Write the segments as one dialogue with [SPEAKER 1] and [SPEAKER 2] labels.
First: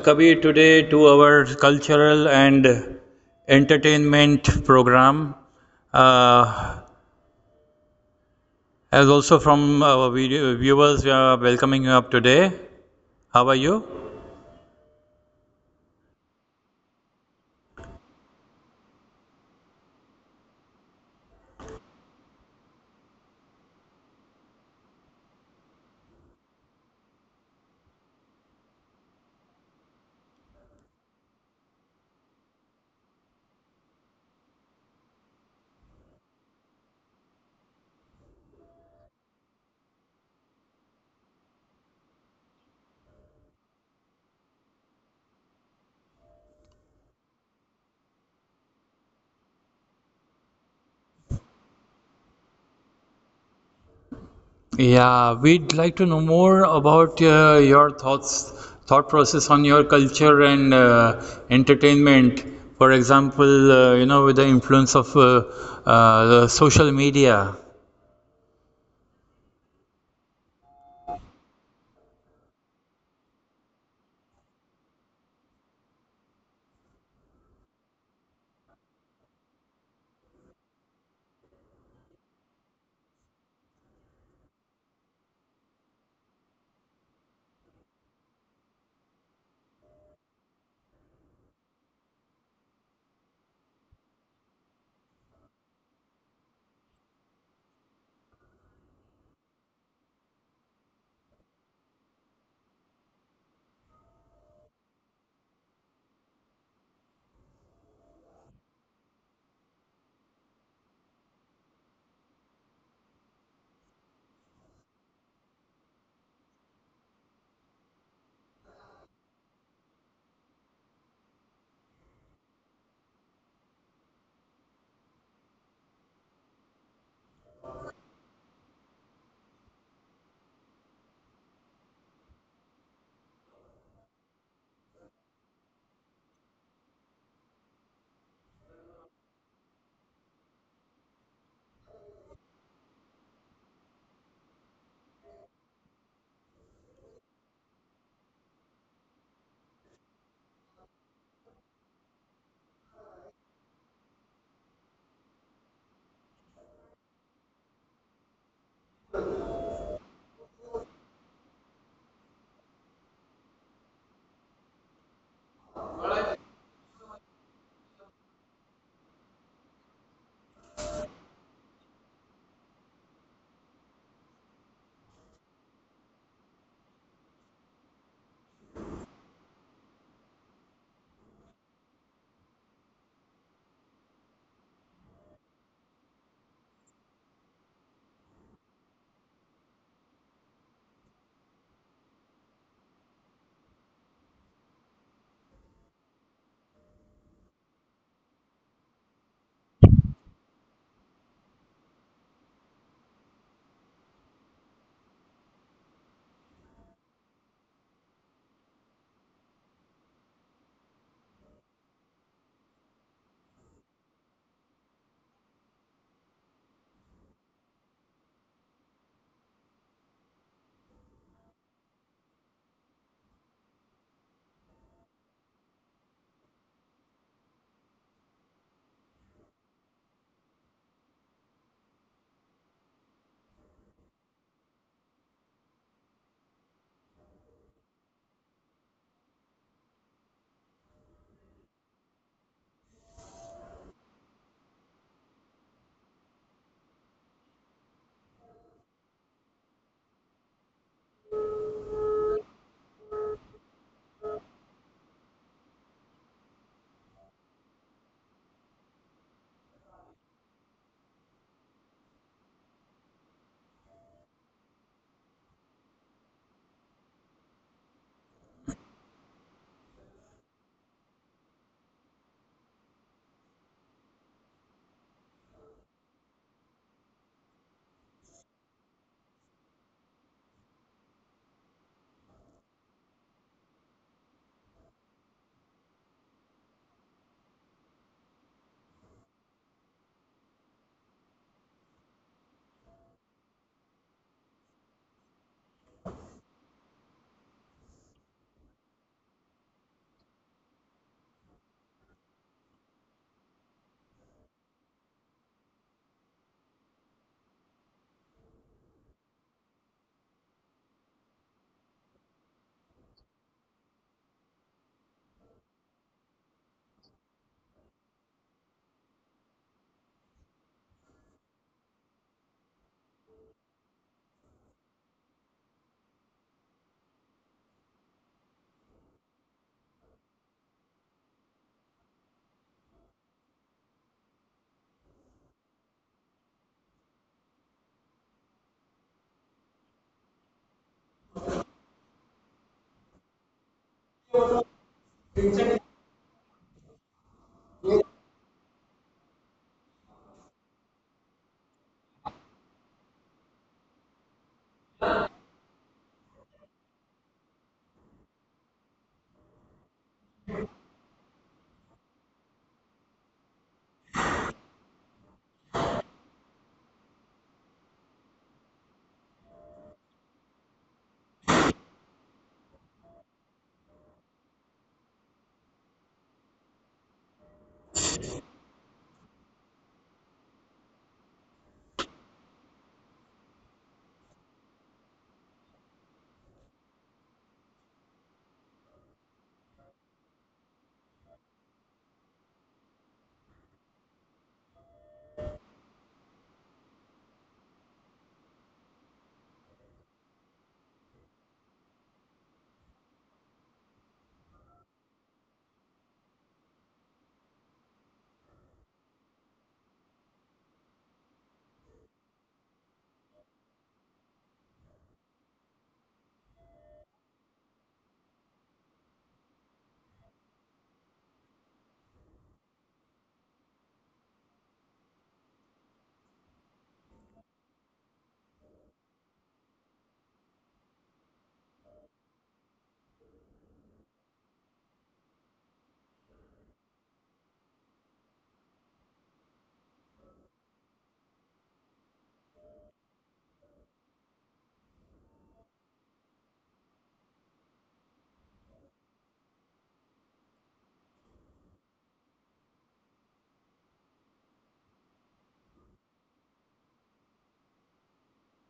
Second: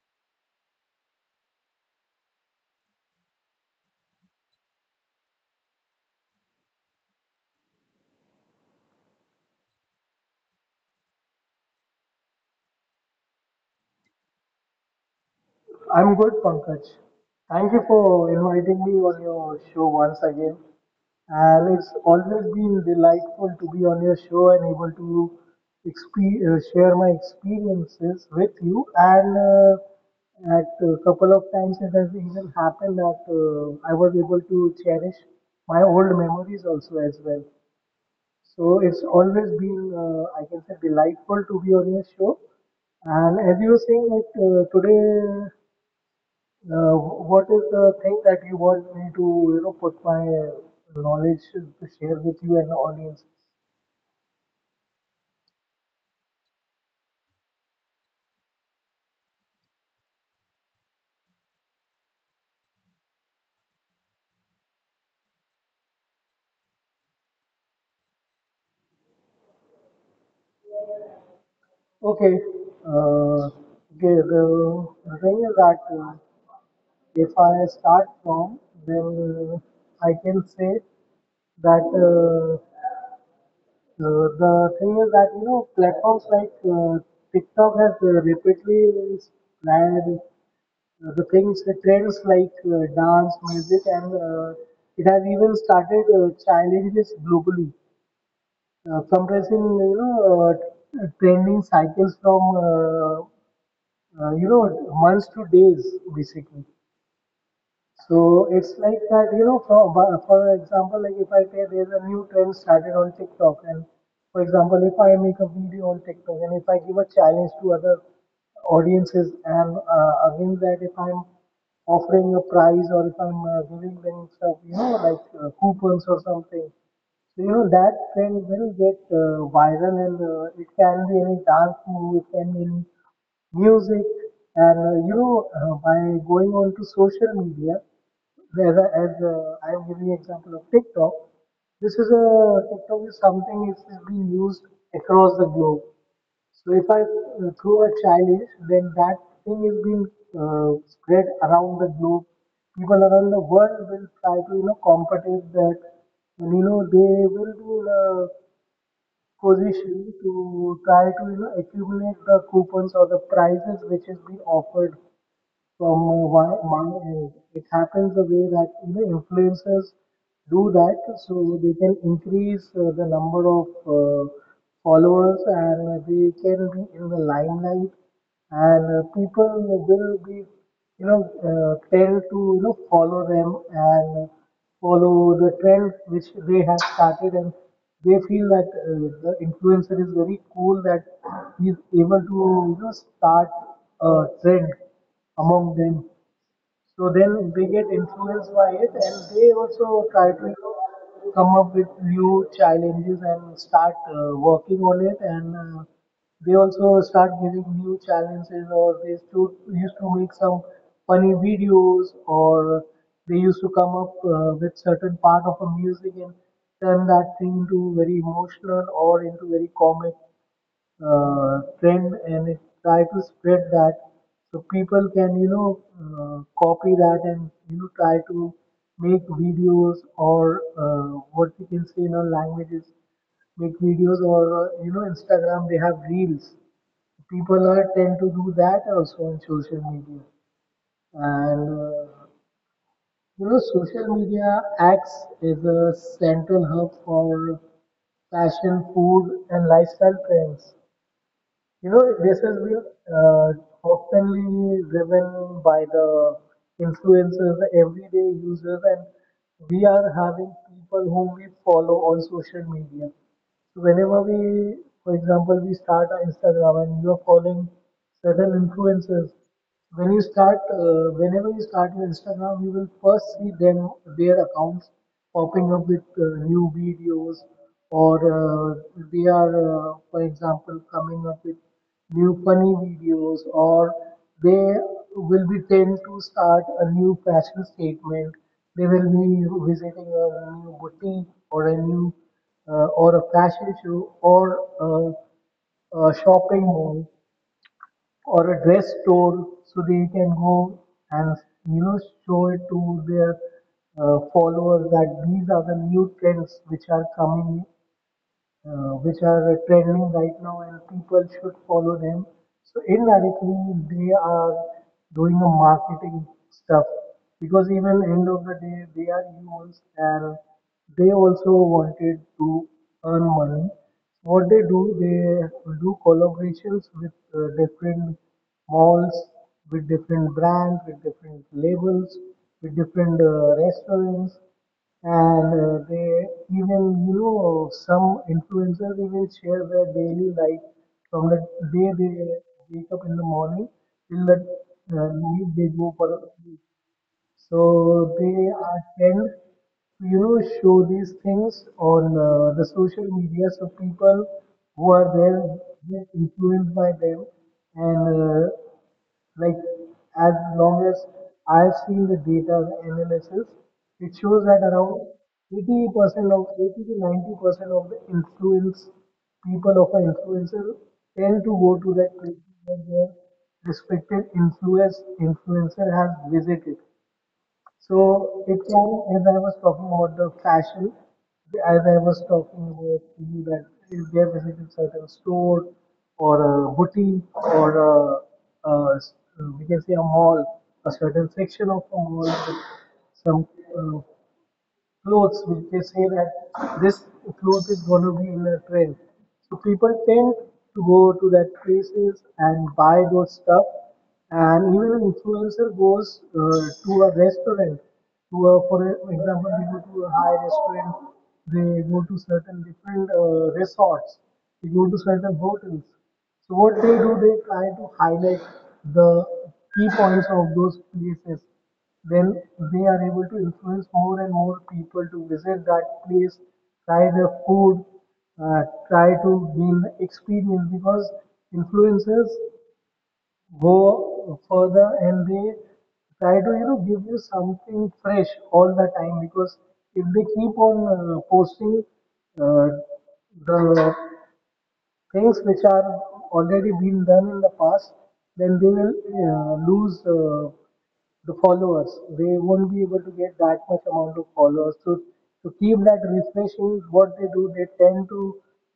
[SPEAKER 1] Kabir, today to our cultural and entertainment program. Uh, as also from our video viewers, we are welcoming you up today. How are you?
[SPEAKER 2] I'm good, Pankaj. Thank you for inviting me on your show once again. And it's always been delightful to be on your show and able to share my experiences with you. And at a couple of times it has even happened that I was able to cherish my old memories also as well. So it's always been, I can say, delightful to be on your show. And as you were saying, like today, uh, what is the thing that you want me to, you know, put my knowledge to share with you and the audience?
[SPEAKER 1] Yeah, we'd like to know more about your thoughts, thought process on your culture and entertainment. For example, with the influence of the social media.
[SPEAKER 2] Okay. Uh, okay. The thing is that, if I start from, then I can say that. The thing is that, you know, platforms like TikTok has rapidly spread the things, the trends like dance, music, and it has even started challenges globally, compressing, you know, trending cycles from uh, you know, months to days basically. So it's like that, you know, for, but for example, like if I say there's a new trend started on TikTok, and for example, if I make a video on TikTok and if I give a challenge to other audiences, and against that, if I'm offering a prize or if I'm giving them stuff, you know, like coupons or something, so, you know, that trend will get viral, and it can be any dance move, it can be any music, and you know, by going on to social media, as, as I'm giving example of TikTok, this is a TikTok is something which is being used across the globe. So if I throw a challenge, then that thing is being spread around the globe. People around the world will try to, you know, compete with that, and you know they will do position to try to, you know, accumulate the coupons or the prizes which is being offered from my, my end. It happens the way that you know influencers do that, so they can increase the number of followers and they can be in the limelight, and people will be, you know, tend to, you know, follow them and follow the trend which they have started, and they feel that the influencer is very cool, that he's able to, you know, start a trend among them. So then they get influenced by it and they also try to, you know, come up with new challenges and start working on it, and they also start giving new challenges, or they used to make some funny videos, or they used to come up with certain part of a music and turn that thing into very emotional or into very comic trend, and it try to spread that so people can, you know, copy that and, you know, try to make videos or what we can say in our languages, make videos or you know, Instagram, they have reels. People are tend to do that also on social media, and you know, social media acts as a central hub for fashion, food, and lifestyle trends. You know, this is uh, oftenly driven by the influencers, the everyday users, and we are having people whom we follow on social media. So whenever we, for example, we start our Instagram and you are following certain influencers, when you start whenever you start your Instagram, you will first see them, their accounts popping up with new videos, or they are, for example, coming up with new funny videos, or they will be tend to start a new fashion statement. They will be visiting a new boutique or a new, or a fashion show, or a shopping mall or a dress store, so they can go and, you know, show it to their followers that these are the new trends which are coming, which are trending right now and people should follow them. So indirectly, they are doing a marketing stuff, because even end of the day, they are humans, and they also wanted to earn money. What they do collaborations with different malls, with different brands, with different labels, with different restaurants, and they even, you know, some influencers even share their daily life from the day they wake up in the morning till the night they go for, so they are tend to, you know, show these things on the social media, so people who are there get influenced by them, and like as long as I've seen the data analysis, it shows that around 80% of 80 to 90% of the influence people of an influencer tend to go to that place where their respected influencer has visited. So it can, as I was talking about the fashion, as I was talking about to you, that if they are visiting certain store or a boutique or a s- we can say a mall, a certain section of a mall, with some uh, clothes which they say that this cloth is going to be in a trend. So people tend to go to that places and buy those stuff. And even an influencer goes to a restaurant, to a, for example, they go to a high restaurant, they go to certain different resorts, they go to certain hotels. So what they do, they try to highlight the key points of those places when they are able to influence more and more people to visit that place, try the food, uh, try to gain the experience, because influencers go further and they try to, you know, give you something fresh all the time, because if they keep on posting uh, the things which are already been done in the past, then they will lose the followers. They won't be able to get that much amount of followers. So to keep that refreshing, what they do, they tend to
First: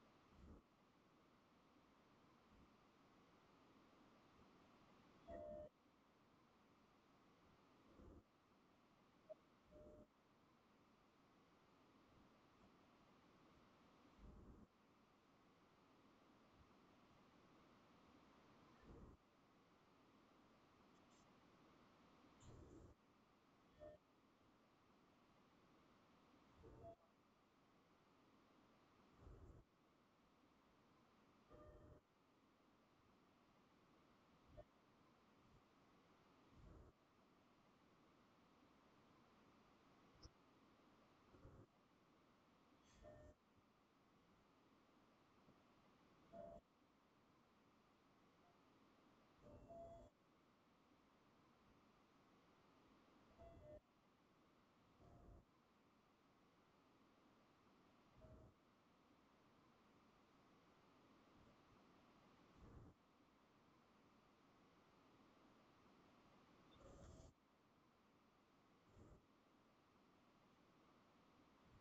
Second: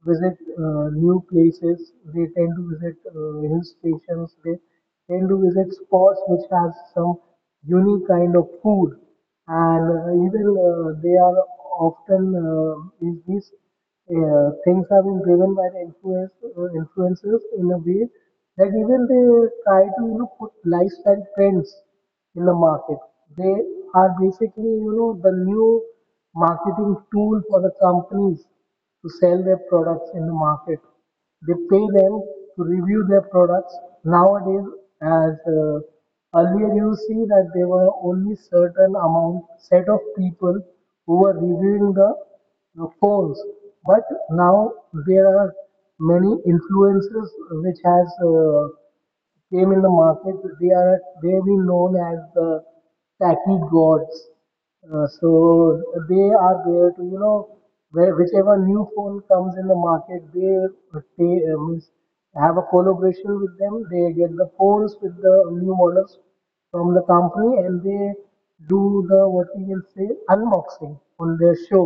[SPEAKER 2] visit new places. They tend to visit hill stations. They tend to visit spots which has some unique kind of food, and even they are often, in these things are being driven by the influencers in a way that even they try to, you know, put lifestyle trends in the market. They are basically, you know, the new marketing tool for the companies to sell their products in the market. They pay them to review their products nowadays. As earlier, you see that there were only certain amount set of people who were reviewing the phones. But now there are many influencers which has came in the market. They have been known as the tacky gods. So they are there to, you know, where whichever new phone comes in the market, they means have a collaboration with them. They get the phones with the new models from the company, and they do the what we can say unboxing on their show,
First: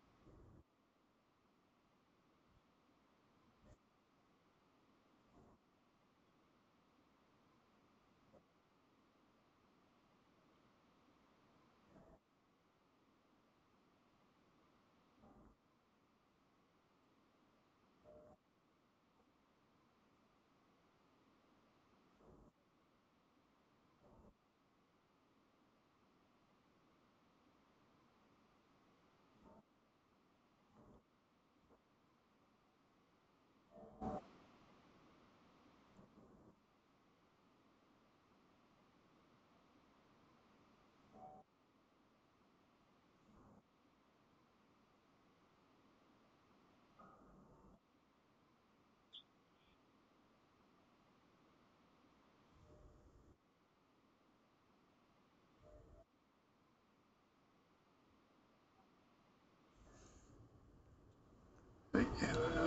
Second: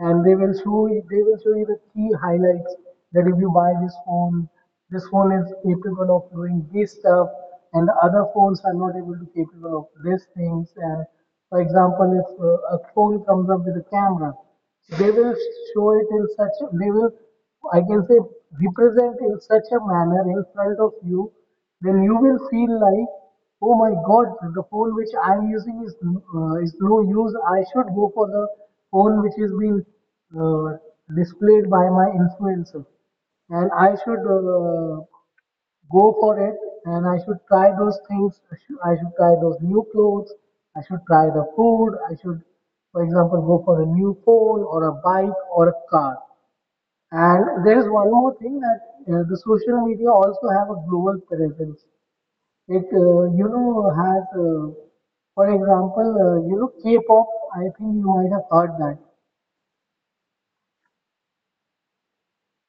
[SPEAKER 2] and they will show you the key highlights that if you buy this phone is capable of doing this stuff, and other phones are not able to capable of these things. And for example, if a phone comes up with a camera, they will show it in such a, they will, I can say, represent in such a manner in front of you, then you will feel like, Oh my God, the phone which I'm using is no use. I should go for the phone which is being uh, displayed by my influencer, and I should go for it. And I should try those things. I should try those new clothes. I should try the food. I should, for example, go for a new phone or a bike or a car. And there is one more thing, that the social media also have a global presence. It, you know, has, for example, you know, K-pop, I think you might have heard that.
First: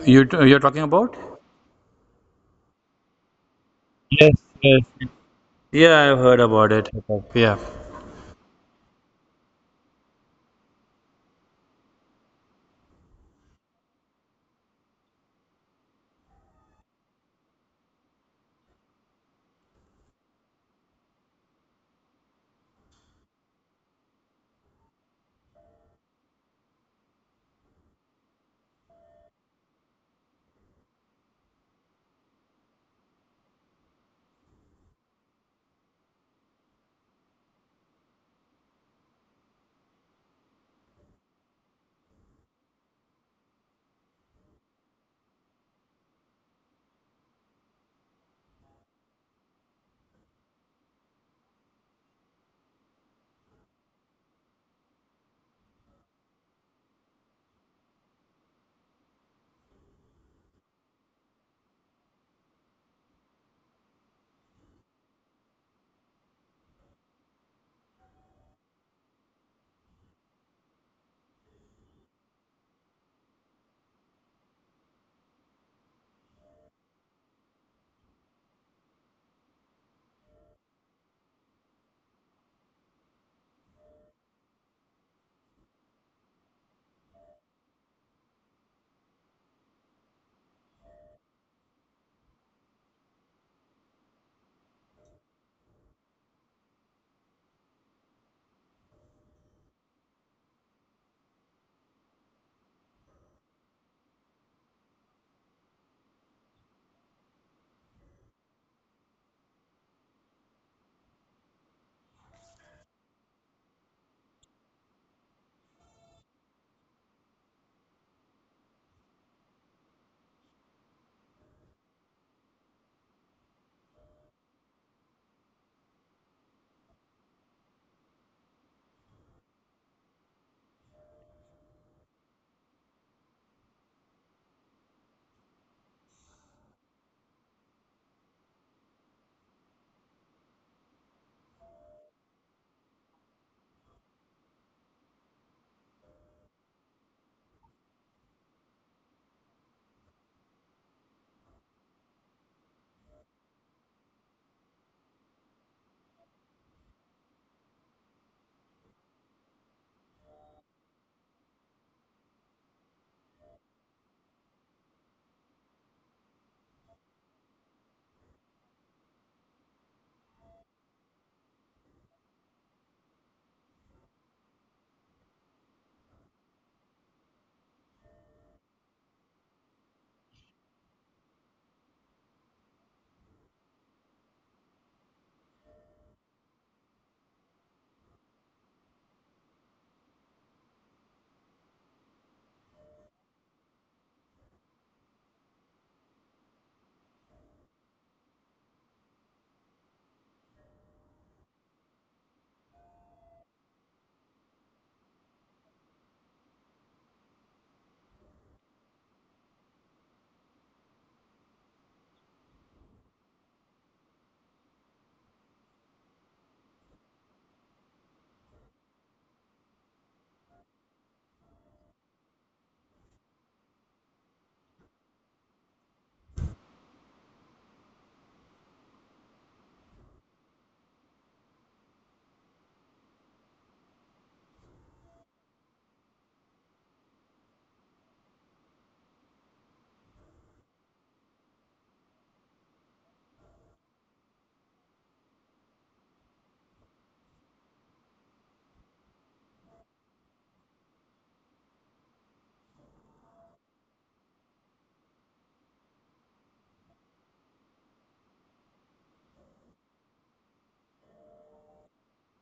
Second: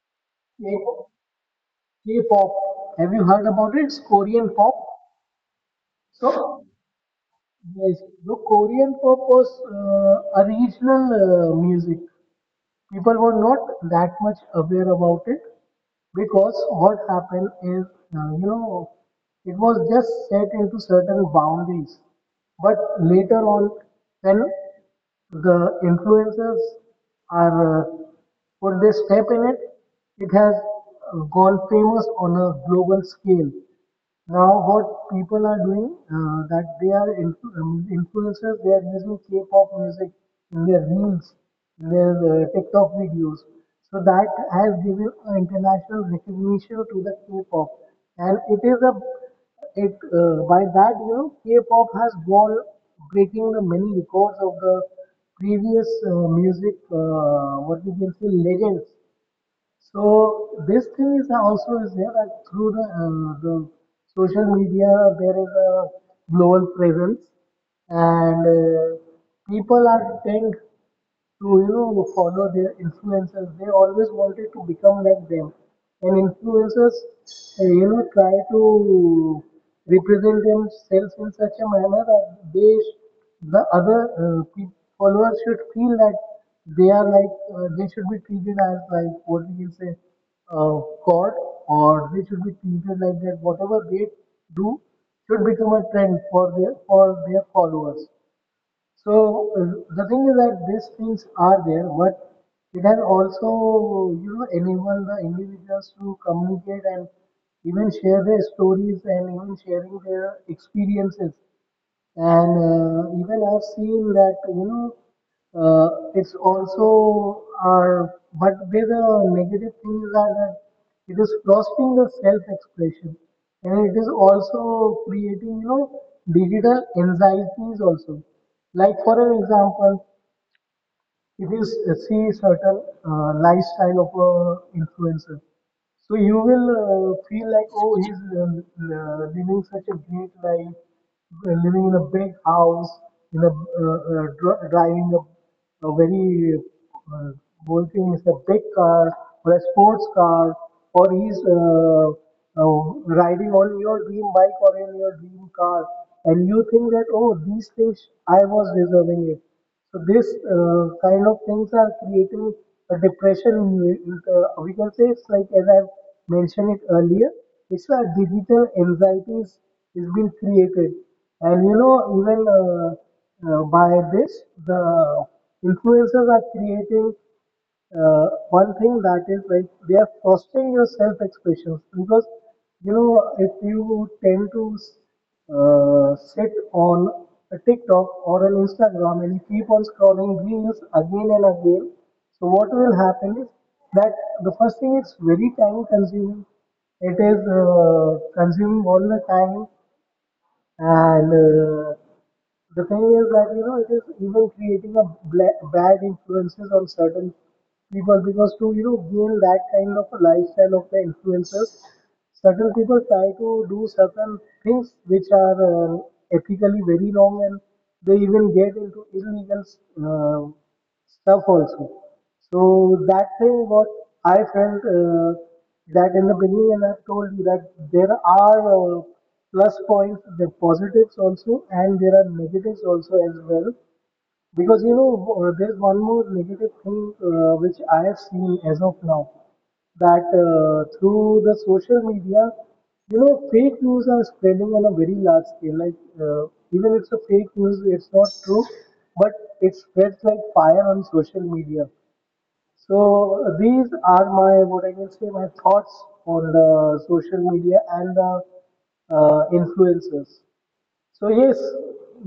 [SPEAKER 1] You you're talking
[SPEAKER 2] K-
[SPEAKER 1] about?
[SPEAKER 2] K-pop, have you heard about it? It's Korean pop.
[SPEAKER 1] Yeah, I've heard
[SPEAKER 2] So,
[SPEAKER 1] about it. Yeah.
[SPEAKER 2] yes, the Korean pop was a regional music. People were not that much aware about it, because what happened is, you know, it was just set into certain boundaries. But later on, when the influencers are put their step in it, it has gone famous on a global scale. Now, what people are doing that they are influencers, they are using K-pop music in their reels, in their TikTok videos. So that has given an international recognition to the K-pop, and it is a it by that K-pop has gone breaking the many records of the previous music, what we can say, legends. So this thing is also is there, that through the social media there is a global presence, and people are tend to follow their influencers. They always wanted to become like them, and influencers try to represent themselves in such a manner that they sh- the followers should feel that they are like, they should be treated as, like, what we can say, uh, god, or they should be treated like that, whatever they do should become a trend for their followers. So the thing is that these things are there, but it has also, enabled the individuals to communicate and even share their stories and even sharing their experiences. And even I've seen that, uh, it's also our, but where the negative things are that it is fostering the self-expression, and it is also creating, digital anxieties also. Like for an example, it is, see, certain lifestyle of a influencer, so you will feel like, oh, he's living such a great life, living in a big house, in a driving a very uh, goal thing is a big car, or a sports car, or he's uh, riding on your dream bike or in your dream car, and you think that, oh, these things I was deserving it. So this kind of things are creating a depression in you. In, we can say, it's like, as I've mentioned it earlier, it's a digital anxieties is being created. And even by this, the influencers are creating one thing, that is like, they are fostering your self expressions, because if you tend to sit on a TikTok or an Instagram and you keep on scrolling reels again and again, so what will happen is that, the first thing, it's very time consuming. It is consuming all the time. And the thing is that it is even creating a bad influences on certain people, because to gain that kind of a lifestyle of the influencers, certain people try to do certain things which are ethically very wrong, and they even get into illegal uh, stuff also. So that thing what I felt, that in the beginning, and I've told you that there are plus points, the positives also, and there are negatives also as well. Because, there's one more negative thing which I have seen as of now, that through the social media, fake news are spreading on a very large scale. Like, even if it's a fake news, it's not true, but it spreads like fire on social media. So, these are my, what I can say, my thoughts on the social media and the influencers. So yes,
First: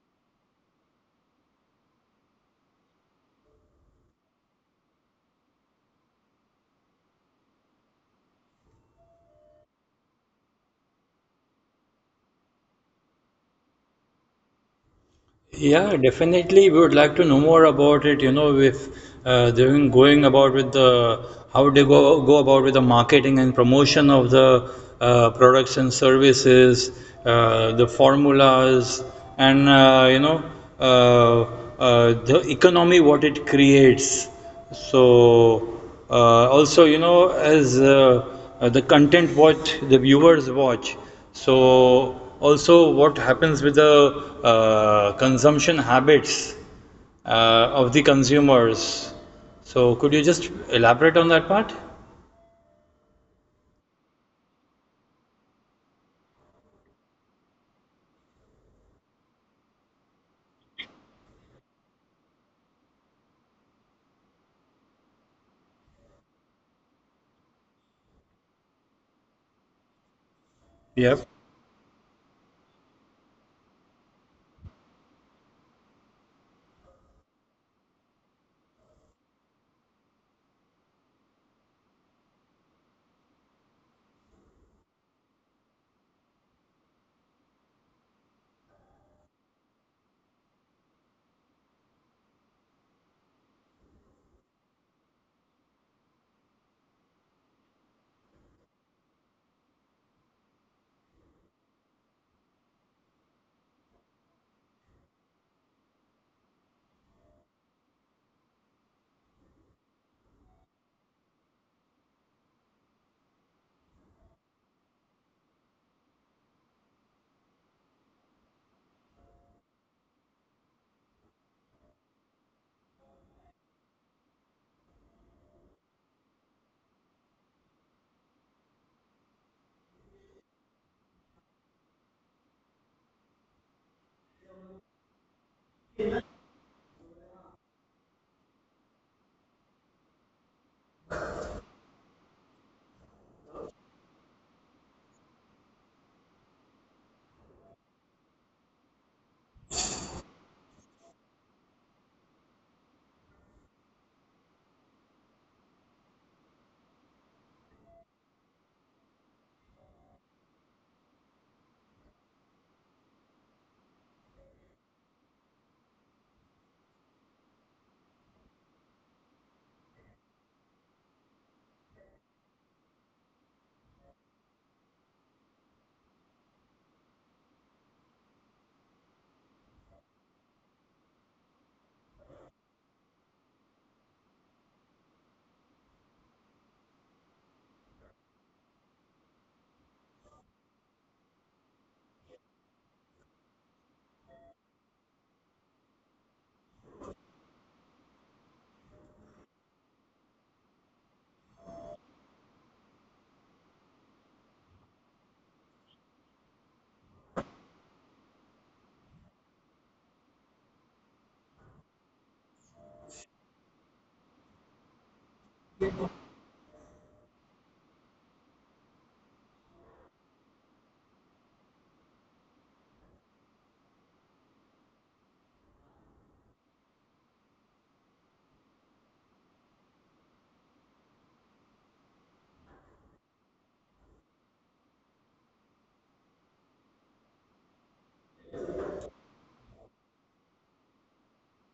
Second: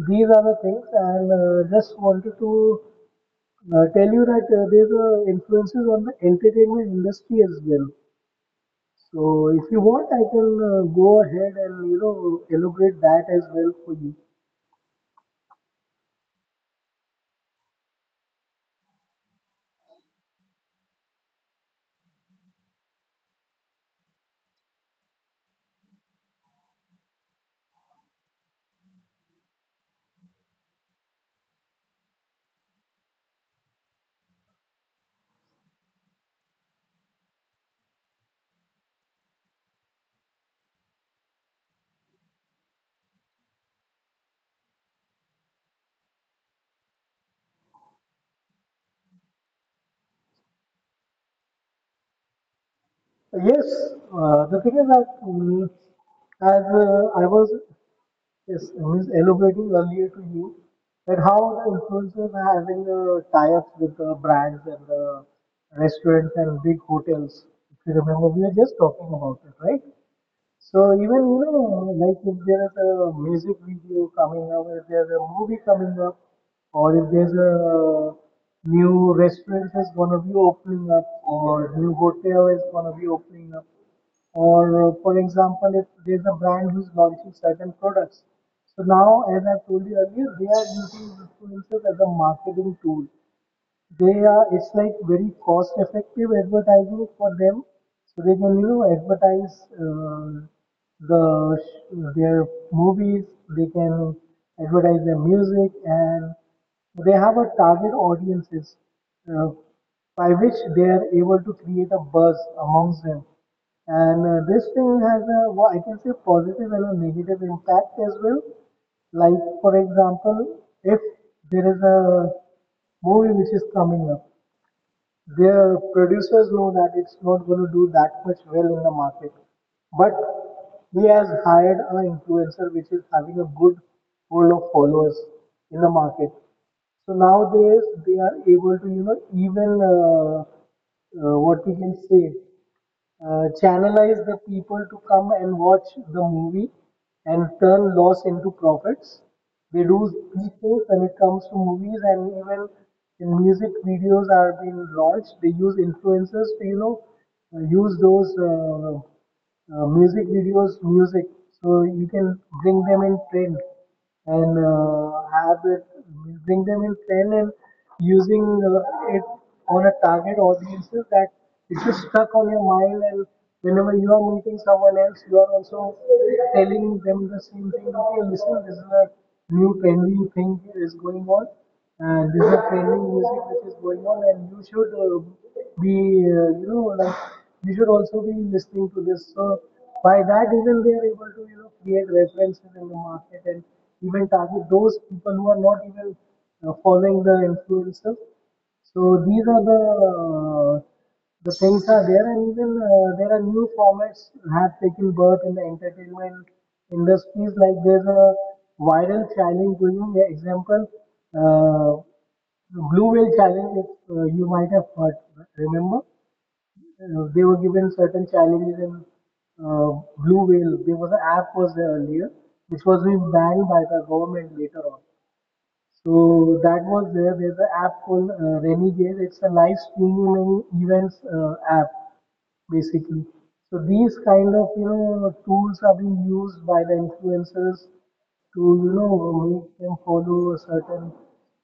[SPEAKER 2] these are the things, and just wanted to tell you that there's influences on the entertainment industry as well. So if you want, I can go ahead and elaborate that as well for you.
[SPEAKER 1] Yeah, definitely. We would like to know more about it. You know, if they're going about with the how they go about with the marketing and promotion of the products and services, the formulas, and uh, the economy what it creates. So also, you know, as the content what the viewers watch, so also what happens with the consumption habits of the consumers. So, could you just elaborate on that part?
[SPEAKER 2] Uh, yes, the thing is that, as I was elaborating earlier to you that how the influencers are having tie-ups with the brands and the restaurants and big hotels. If you remember, we were just talking about it, right? So
[SPEAKER 1] Yeah.
[SPEAKER 2] even, like, if there's a music video coming up, if there's a movie coming up, or if there's a new restaurant is gonna be opening up, or new hotel is gonna be opening up, or for example, if there's a brand who's launching certain products. So now, as I told you earlier, they are using influencers as a marketing tool. They are, it's like very cost effective advertising for them, so they can advertise uh, the their movies, they can advertise their music, and they have a target audiences, uh, by which they are able to create a buzz amongst them. And this thing has a, I can say, positive and a negative impact as well. Like for example, if there is a movie which is coming up. Their producers know that it's not going to do that much well in the market, but he has hired an influencer which is having a good pool of followers in the market. So nowadays they are able to even what we can say, channelize the people to come and watch the movie, and turn loss into profits. They do these things when it comes to movies, and even in music videos are being launched. They use influencers to use those music videos music, so you can bring them in trend and have it, bring them in trend and using uh, it on a target audiences, that it's just stuck on your mind, and whenever you are meeting someone else, you are also telling them the same thing, okay, listen, this is a new trendy thing is going on, and this is the trending music which is going on, and you should be, like, you should also be listening to this. So by that, even they are able to create references in the market, and even target those people who are not even following the influencers. So these are the things are there, and even there are new formats have taken birth in the entertainment industries. Like there's a viral challenge going on. Yeah, example, uh, blue whale challenge. If, you might have heard. Remember, they were given certain challenges in uh, blue whale. There was an app was there earlier, which was being banned by the government later on. So that was there. There's an app called, Renegade. It's a live streaming events app, basically. So these kind of, tools are being used by the influencers to make them follow a certain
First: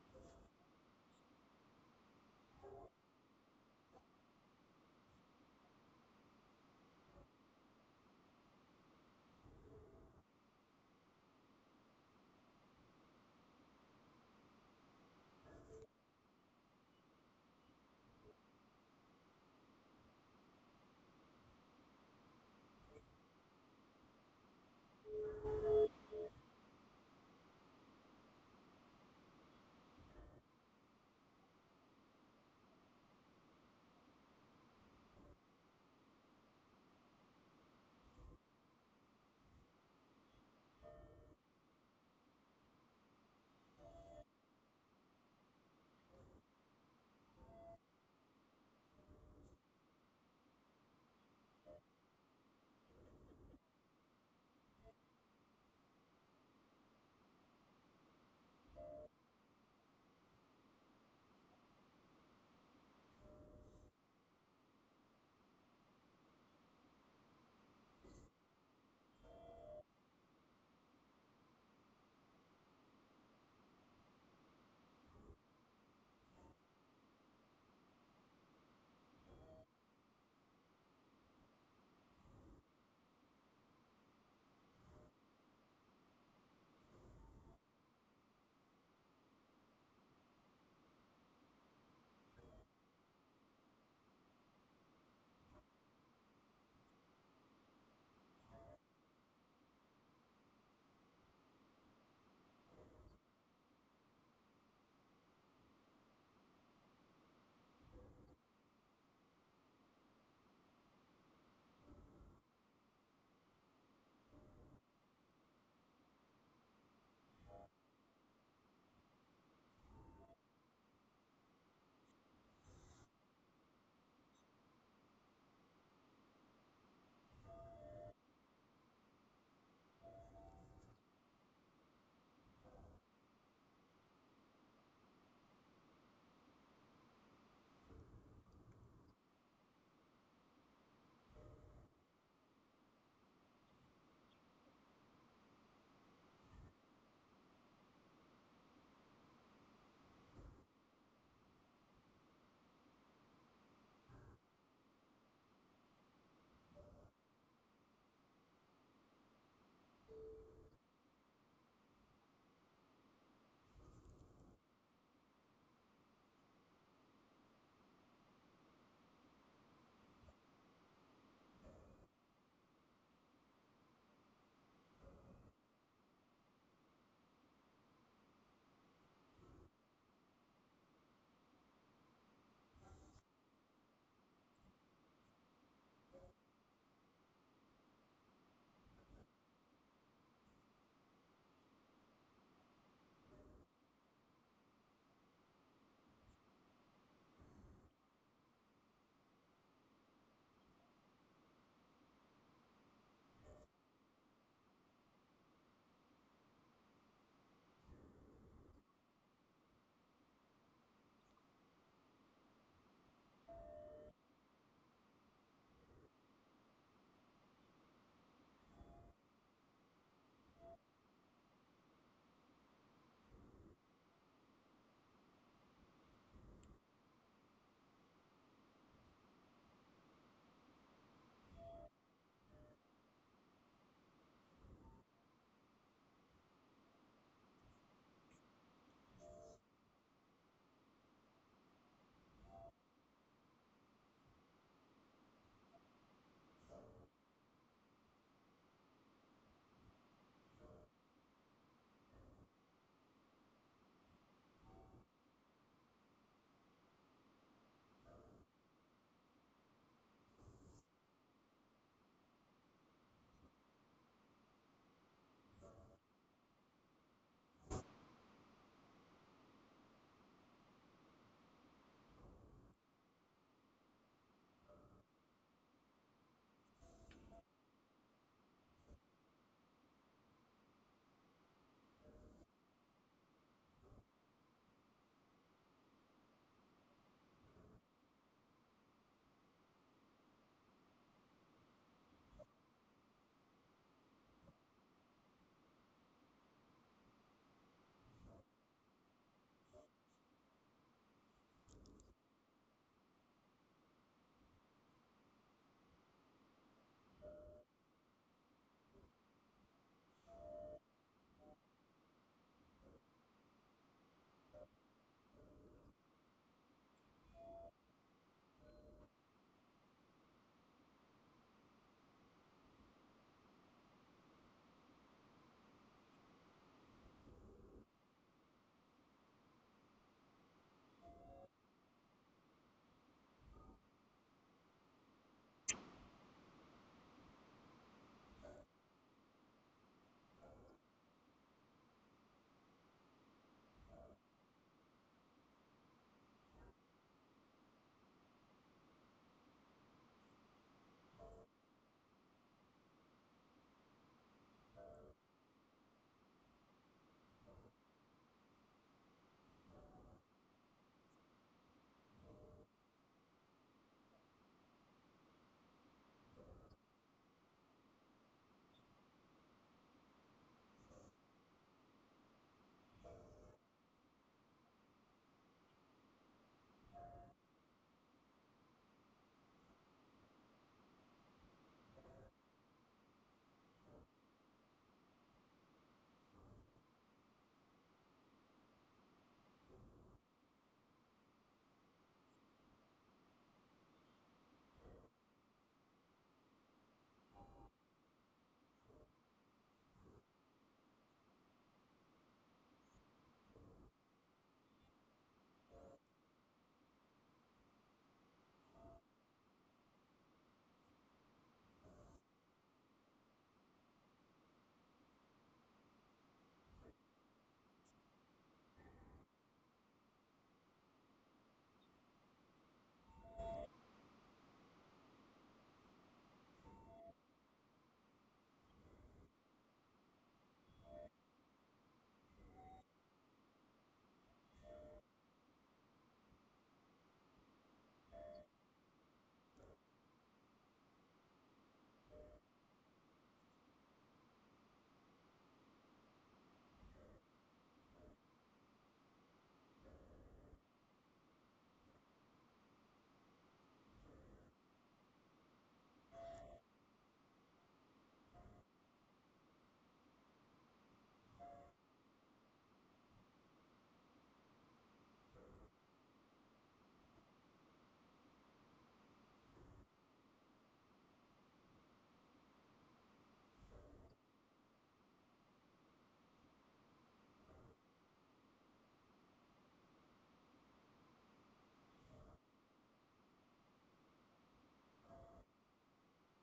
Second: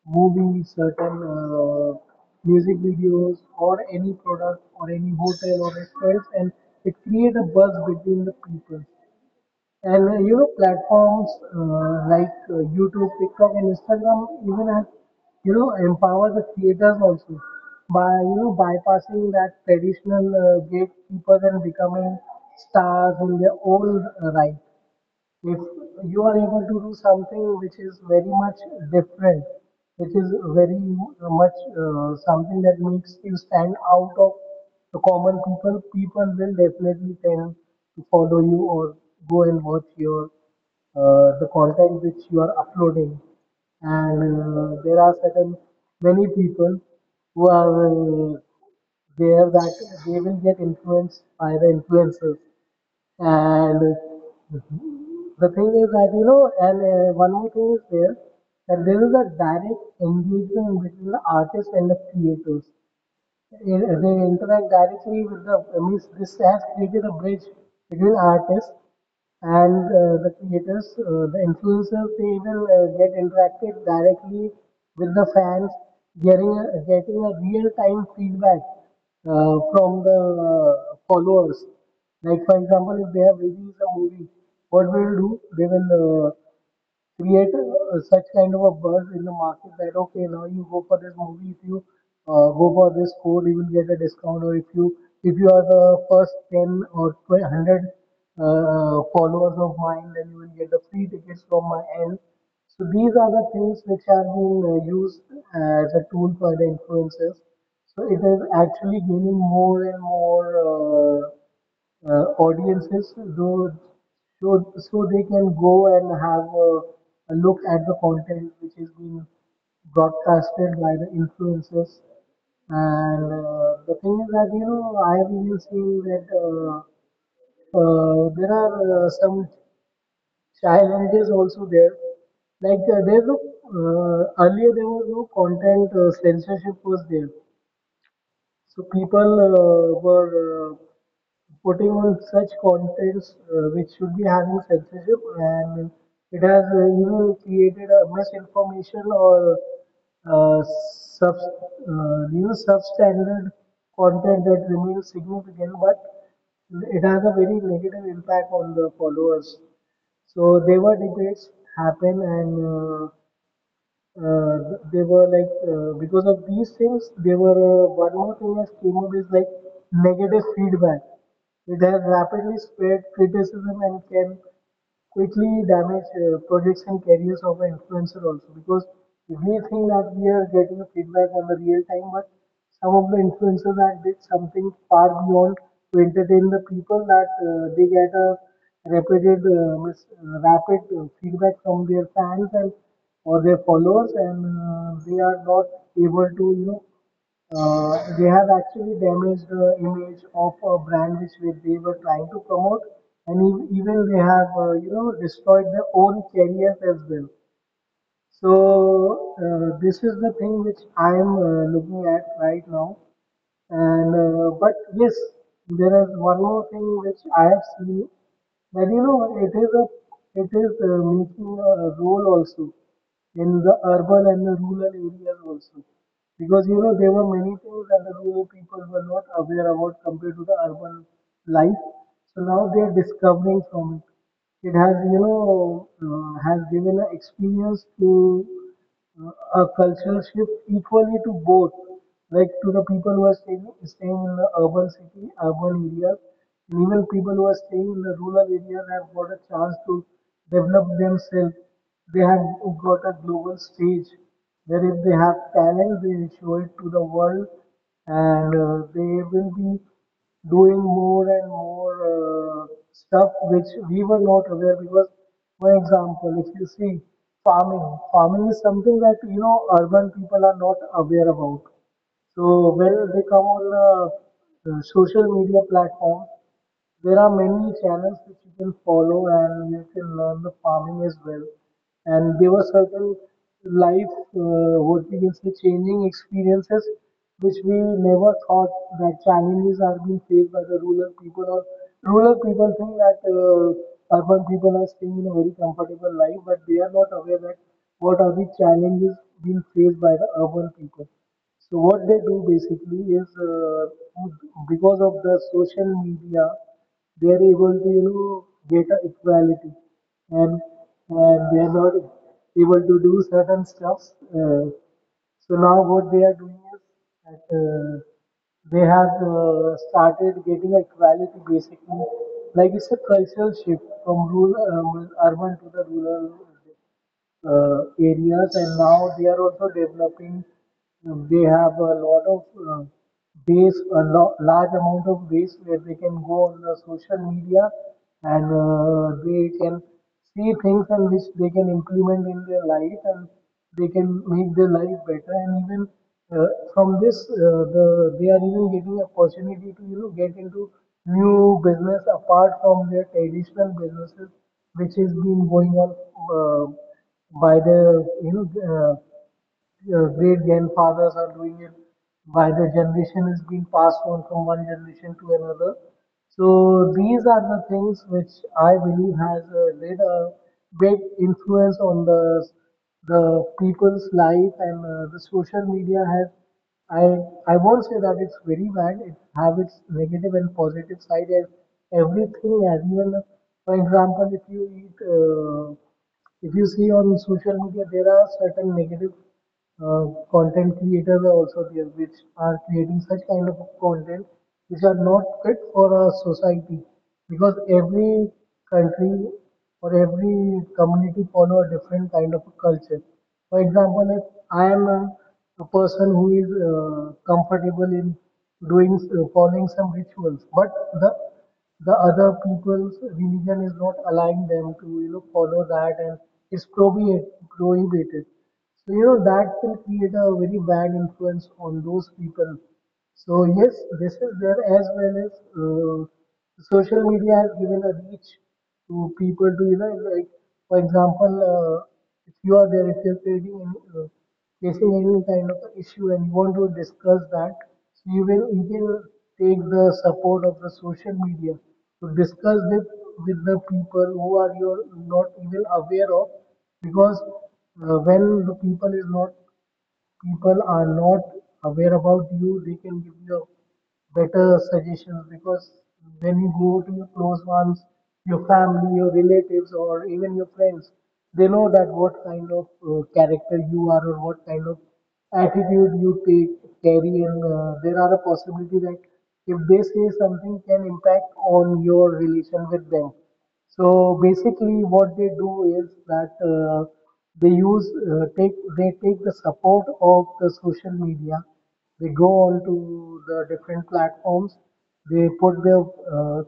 [SPEAKER 2] movie, certain music videos, or any product, or any hotel or restaurants, and it create a buzz between the people. And platforms like YouTube, TikTok, and Instagram even have empower the creators also by bypassing that traditional gatekeepers and becoming stars in their own right. If you are able to do something which is very much different, which is very much something that makes you stand out of the common people, people will definitely tend to follow you, or go and watch your the content which you are uploading. And there are certain many people who are there, that they will get influenced by the influencers. And the thing is that, you know, and one more thing is there, that there is a direct engagement between the artist and the creators. They interact directly with the means. This has created a bridge between artists and the creators. The influencers, they will get interacted directly with the fans, getting a, getting a real time feedback from the uh, followers. Like for example, if they have released a movie, what will do? They will create such kind of a buzz in the market that, okay, now you go for this movie, if you go for this code, you will get a discount, or if you, if you are the first 10 or 12 100 followers of mine, then you will get the free tickets from my end. So these are the things which are being used as a tool for the influencers, so it is actually gaining more and more audiences, so so they can go and have a look at the content which is being broadcasted by the influencers. And the thing is that, I have even seen that, there are some challenges also there. Like, there's no earlier there was no content censorship was there, so people were putting on such contents which should be having censorship, and it has even created a misinformation, or uh, substandard content that remains significant, but it has a very negative impact on the followers. So there were debates happen and uh, they were like because of these things they were one more thing that came up is like negative feedback. It has rapidly spread criticism and can quickly damage projects and careers of an influencer also because we think that we are getting feedback on the real time, but some of the influencers that did something far beyond to entertain the people that they get a rapid feedback from their fans and or their followers, and they are not able to, they have actually damaged the image of a brand which they were trying to promote, and even they have, destroyed their own careers as well. So this is the thing which I am looking at right now. And but yes, there is one more thing which I have seen that it is a it is making a role also in the urban and the rural areas also because there were many things that the rural people were not aware about compared to the urban life. So now they are discovering from it. Has you know has given an experience to a cultural shift equally to both, like to the people who are staying in the urban city, urban areas, and even people who are staying in the rural areas have got a chance to develop themselves. They have got a global stage where if they have talent, they will show it to the world, and they will be doing more and more Uh, uh, stuff which we were not aware because, for example, if you see farming. Farming is something that urban people are not aware about. So when they come on social media platform, there are many channels which you can follow and you can learn the farming as well. And there were certain life, what we can say, changing experiences which we never thought that challenges are being faced by the rural people, or rural people think that urban people are staying in a very comfortable life, but they are not aware that what are the challenges being faced by the urban people. So what they do basically is because of the social media, they are able to, get a equality, and and they are not able to do certain stuffs. Uh, so now what they are doing is that they have started getting equality basically, like it's a cultural shift from rural urban to the rural uh, areas, and now they are also developing. They have a lot of uh, base, large amount of base where they can go on the social media and they can see things and which they can implement in their life and they can make their life better, and even uh, from this uh, the they are even getting opportunity to, get into new business apart from their traditional businesses which has been going on uh, by the you know uh, your great grandfathers are doing it, by the generation is being passed on from one generation to another. So these are the things which I believe has a great, great influence on the people's life, and the social media has. I I won't say that it's very bad. It have its negative and positive side and everything. As even for example, if you eat. If you see on social media, there are certain negative content creators are also there, which are creating such kind of content which are not fit for our society. Because every country or every community follow a different kind of culture. For example, if I am a person who is comfortable in doing, following some rituals, but the the other people's religion is not allowing them to, follow that, and it's prohibi- prohibited, so that will create a very bad influence on those people. So yes, this is there, as well as uh, social media has given a reach to people to, like for example, if you are there, if you're creating any, facing any kind of issue and you want to discuss that, so you can take the support of the social media to discuss it with the people who are, you're not even aware of, because when the people is not people are not aware about you, they can give you better suggestions, because when you go to your close ones, your family, your relatives, or even your friends, they know that what kind of character you are or what kind of attitude you take carry, and there are a possibility that if they say something can impact on your relation with them. So basically, what they do is that they take the support of the social media. They go on to the different platforms. They put their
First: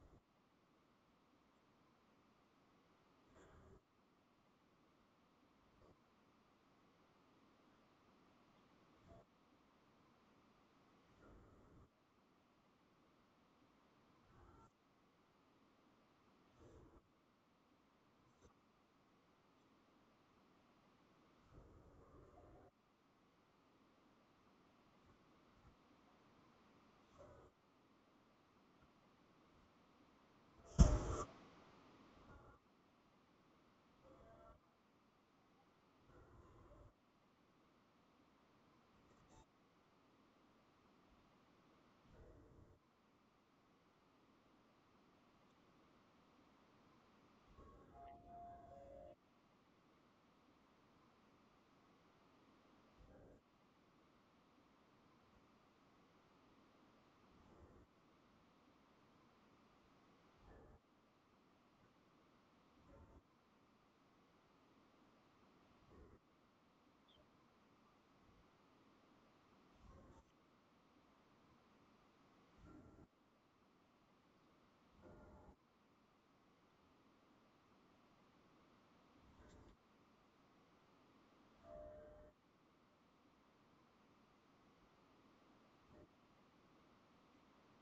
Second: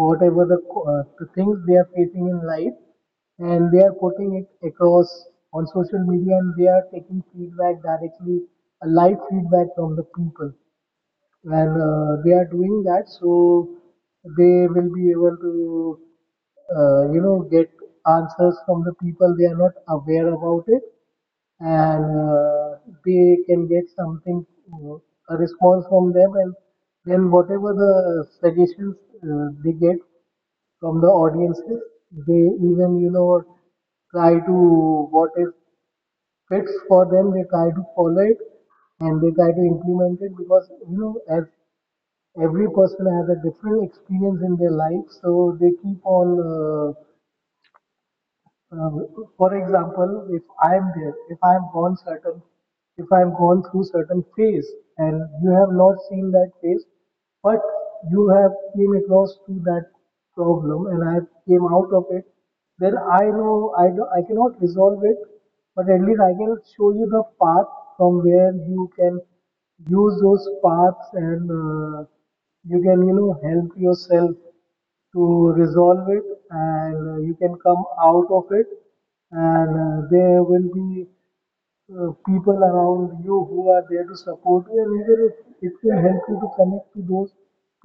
[SPEAKER 2] whatever the, the things they are facing in life, and they are putting it across on social media, and they are taking feedback directly, a live feedback from the people, and they are doing that so they will be able to, get answers from the people they are not aware about it, and they can get something, uh, a response from them, and then whatever the suggestions they get from the audiences, they even, try to what if fits for them, they try to follow it and they try to implement it, because as every person has a different experience in their life, so they keep on uh, for example, if I'm gone through certain phase, and you have not seen that phase, but you have came across to that problem, and I came out of it, then I know, I cannot resolve it, but at least I can show you the path from where you can use those paths, and you can, help yourself to resolve it, and you can come out of it, and there will be people around you who are there to support you, and even it will help you to connect to those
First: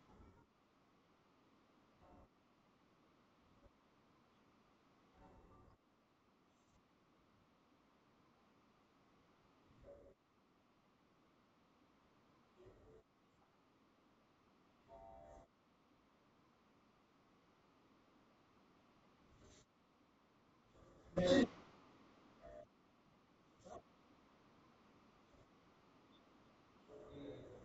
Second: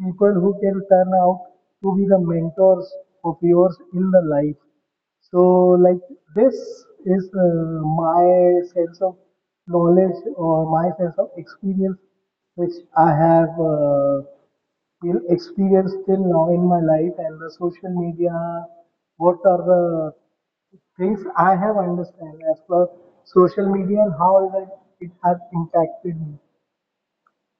[SPEAKER 2] people who can turn out to be the mentors of yours in the life. So like this is my sense of knowledge or my sense of experience which I have, you experience till now in my life, and the social media, what are the things I have understand as per social media and how that it has impacted me.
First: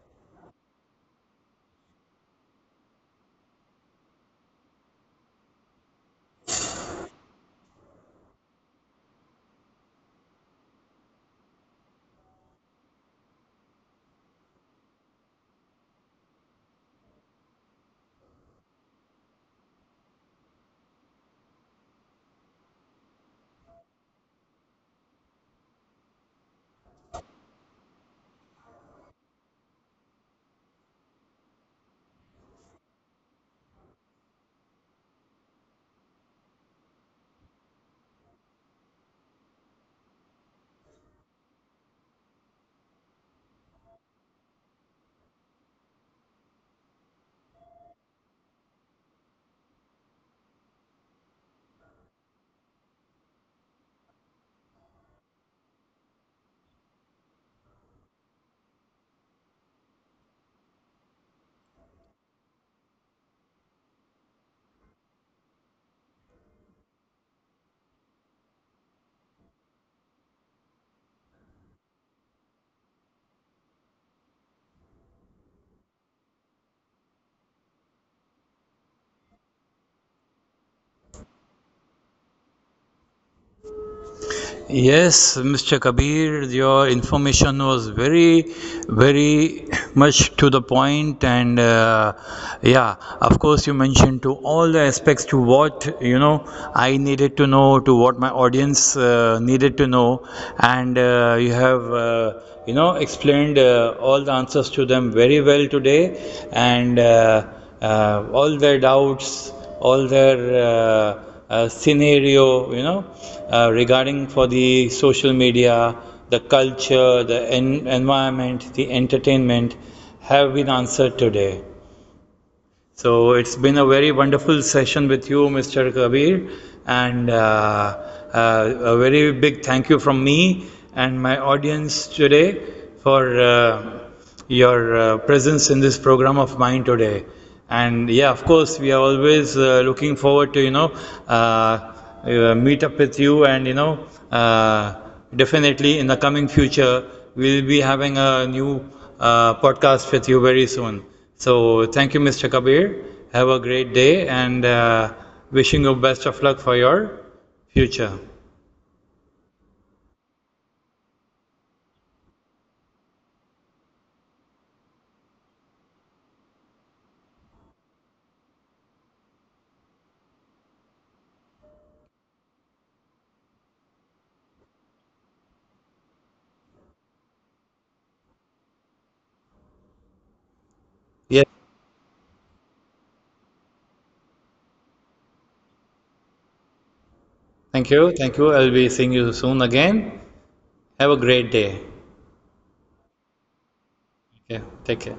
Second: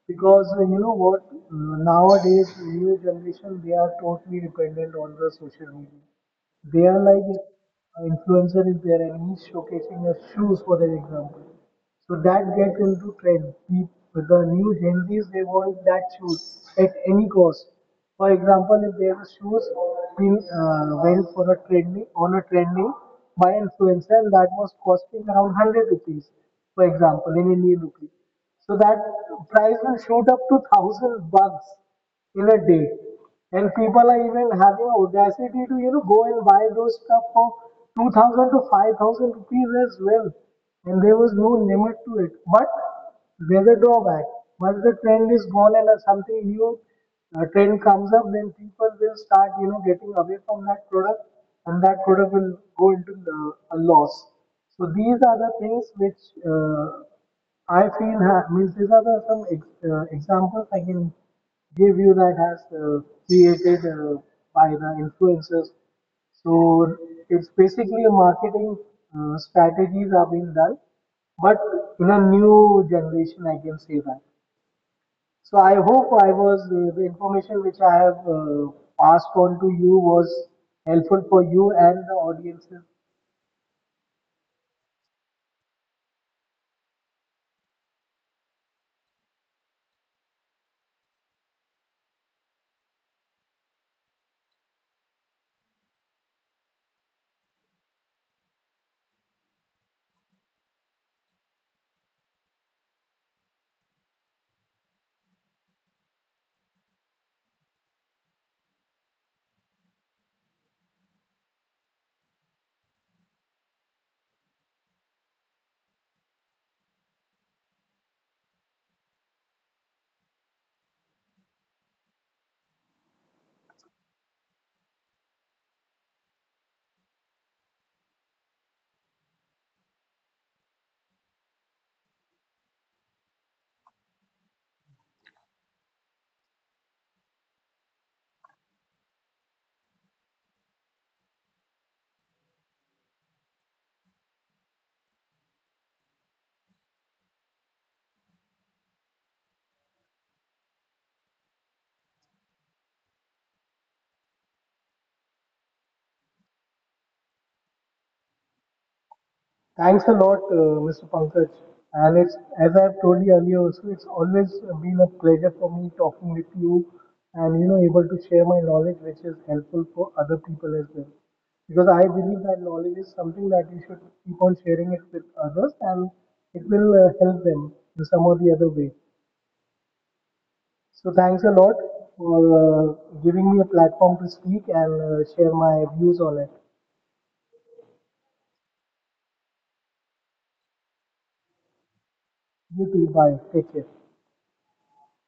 [SPEAKER 2] Because you know what nowadays new generation, they are totally dependent on the social media. They are like influencer is their enemy showcasing their shoes for their example. So that gets into trend. With the new Gen Zs, they want that shoes at any cost. For example, if their shoes been went for a trending, on a trending by influencer, and that was costing around 100 rupees, for example, in Indian rupee. So that price will shoot up to 1,000 bucks in a day. And people are even having audacity to, you know, go and buy those stuff for 2,000 to 5,000 rupees as well. And there was no limit to it. But there's a drawback. Once the trend is gone and something new trend comes up, then people will start, you know, getting away from that product, and that product will go into a loss. So these are the things which uh, I feel means these are the some examples I can give you that has created by the influencers. So it's basically a marketing strategies are being done, but in a new generation, I can say that. So I hope I was, the information which I have passed on to you was helpful for you and the audiences.
[SPEAKER 1] Yes, Mr. Kabir, your information was very, very much to the point, and yeah, of course, you mentioned to all the aspects to what you know I needed to know, to what my audience needed to know, and you have. Explained all the answers to them very well today, and all their doubts all their uh, scenario, regarding for the social media, the culture, the environment, the entertainment have been answered today. So it's been a very wonderful session with you, Mr. Kabir, and a very big thank you from me and my audience today for your presence in this program of mine today. And yeah, of course, we are always looking forward to uh, meet up with you and definitely in the coming future we'll be having a new podcast with you very soon. So thank you, Mr. Kabir, have a great day, and wishing you best of luck for your future.
[SPEAKER 2] Thanks a lot, Mr. Pankaj. And it's, as I've told you earlier also, it's always been a pleasure for me talking with you and, you know, able to share my knowledge, which is helpful for other people as well. Because I believe that knowledge is something that you should keep on sharing it with others, and it will help them in some or the other way. So thanks a
[SPEAKER 1] Yes,
[SPEAKER 2] lot for giving me a platform to speak and share my views on it.
[SPEAKER 1] thank you, thank you, I'll be seeing you soon again. Have a great day.
[SPEAKER 2] You too. Bye. Take care.
[SPEAKER 1] Okay, take care.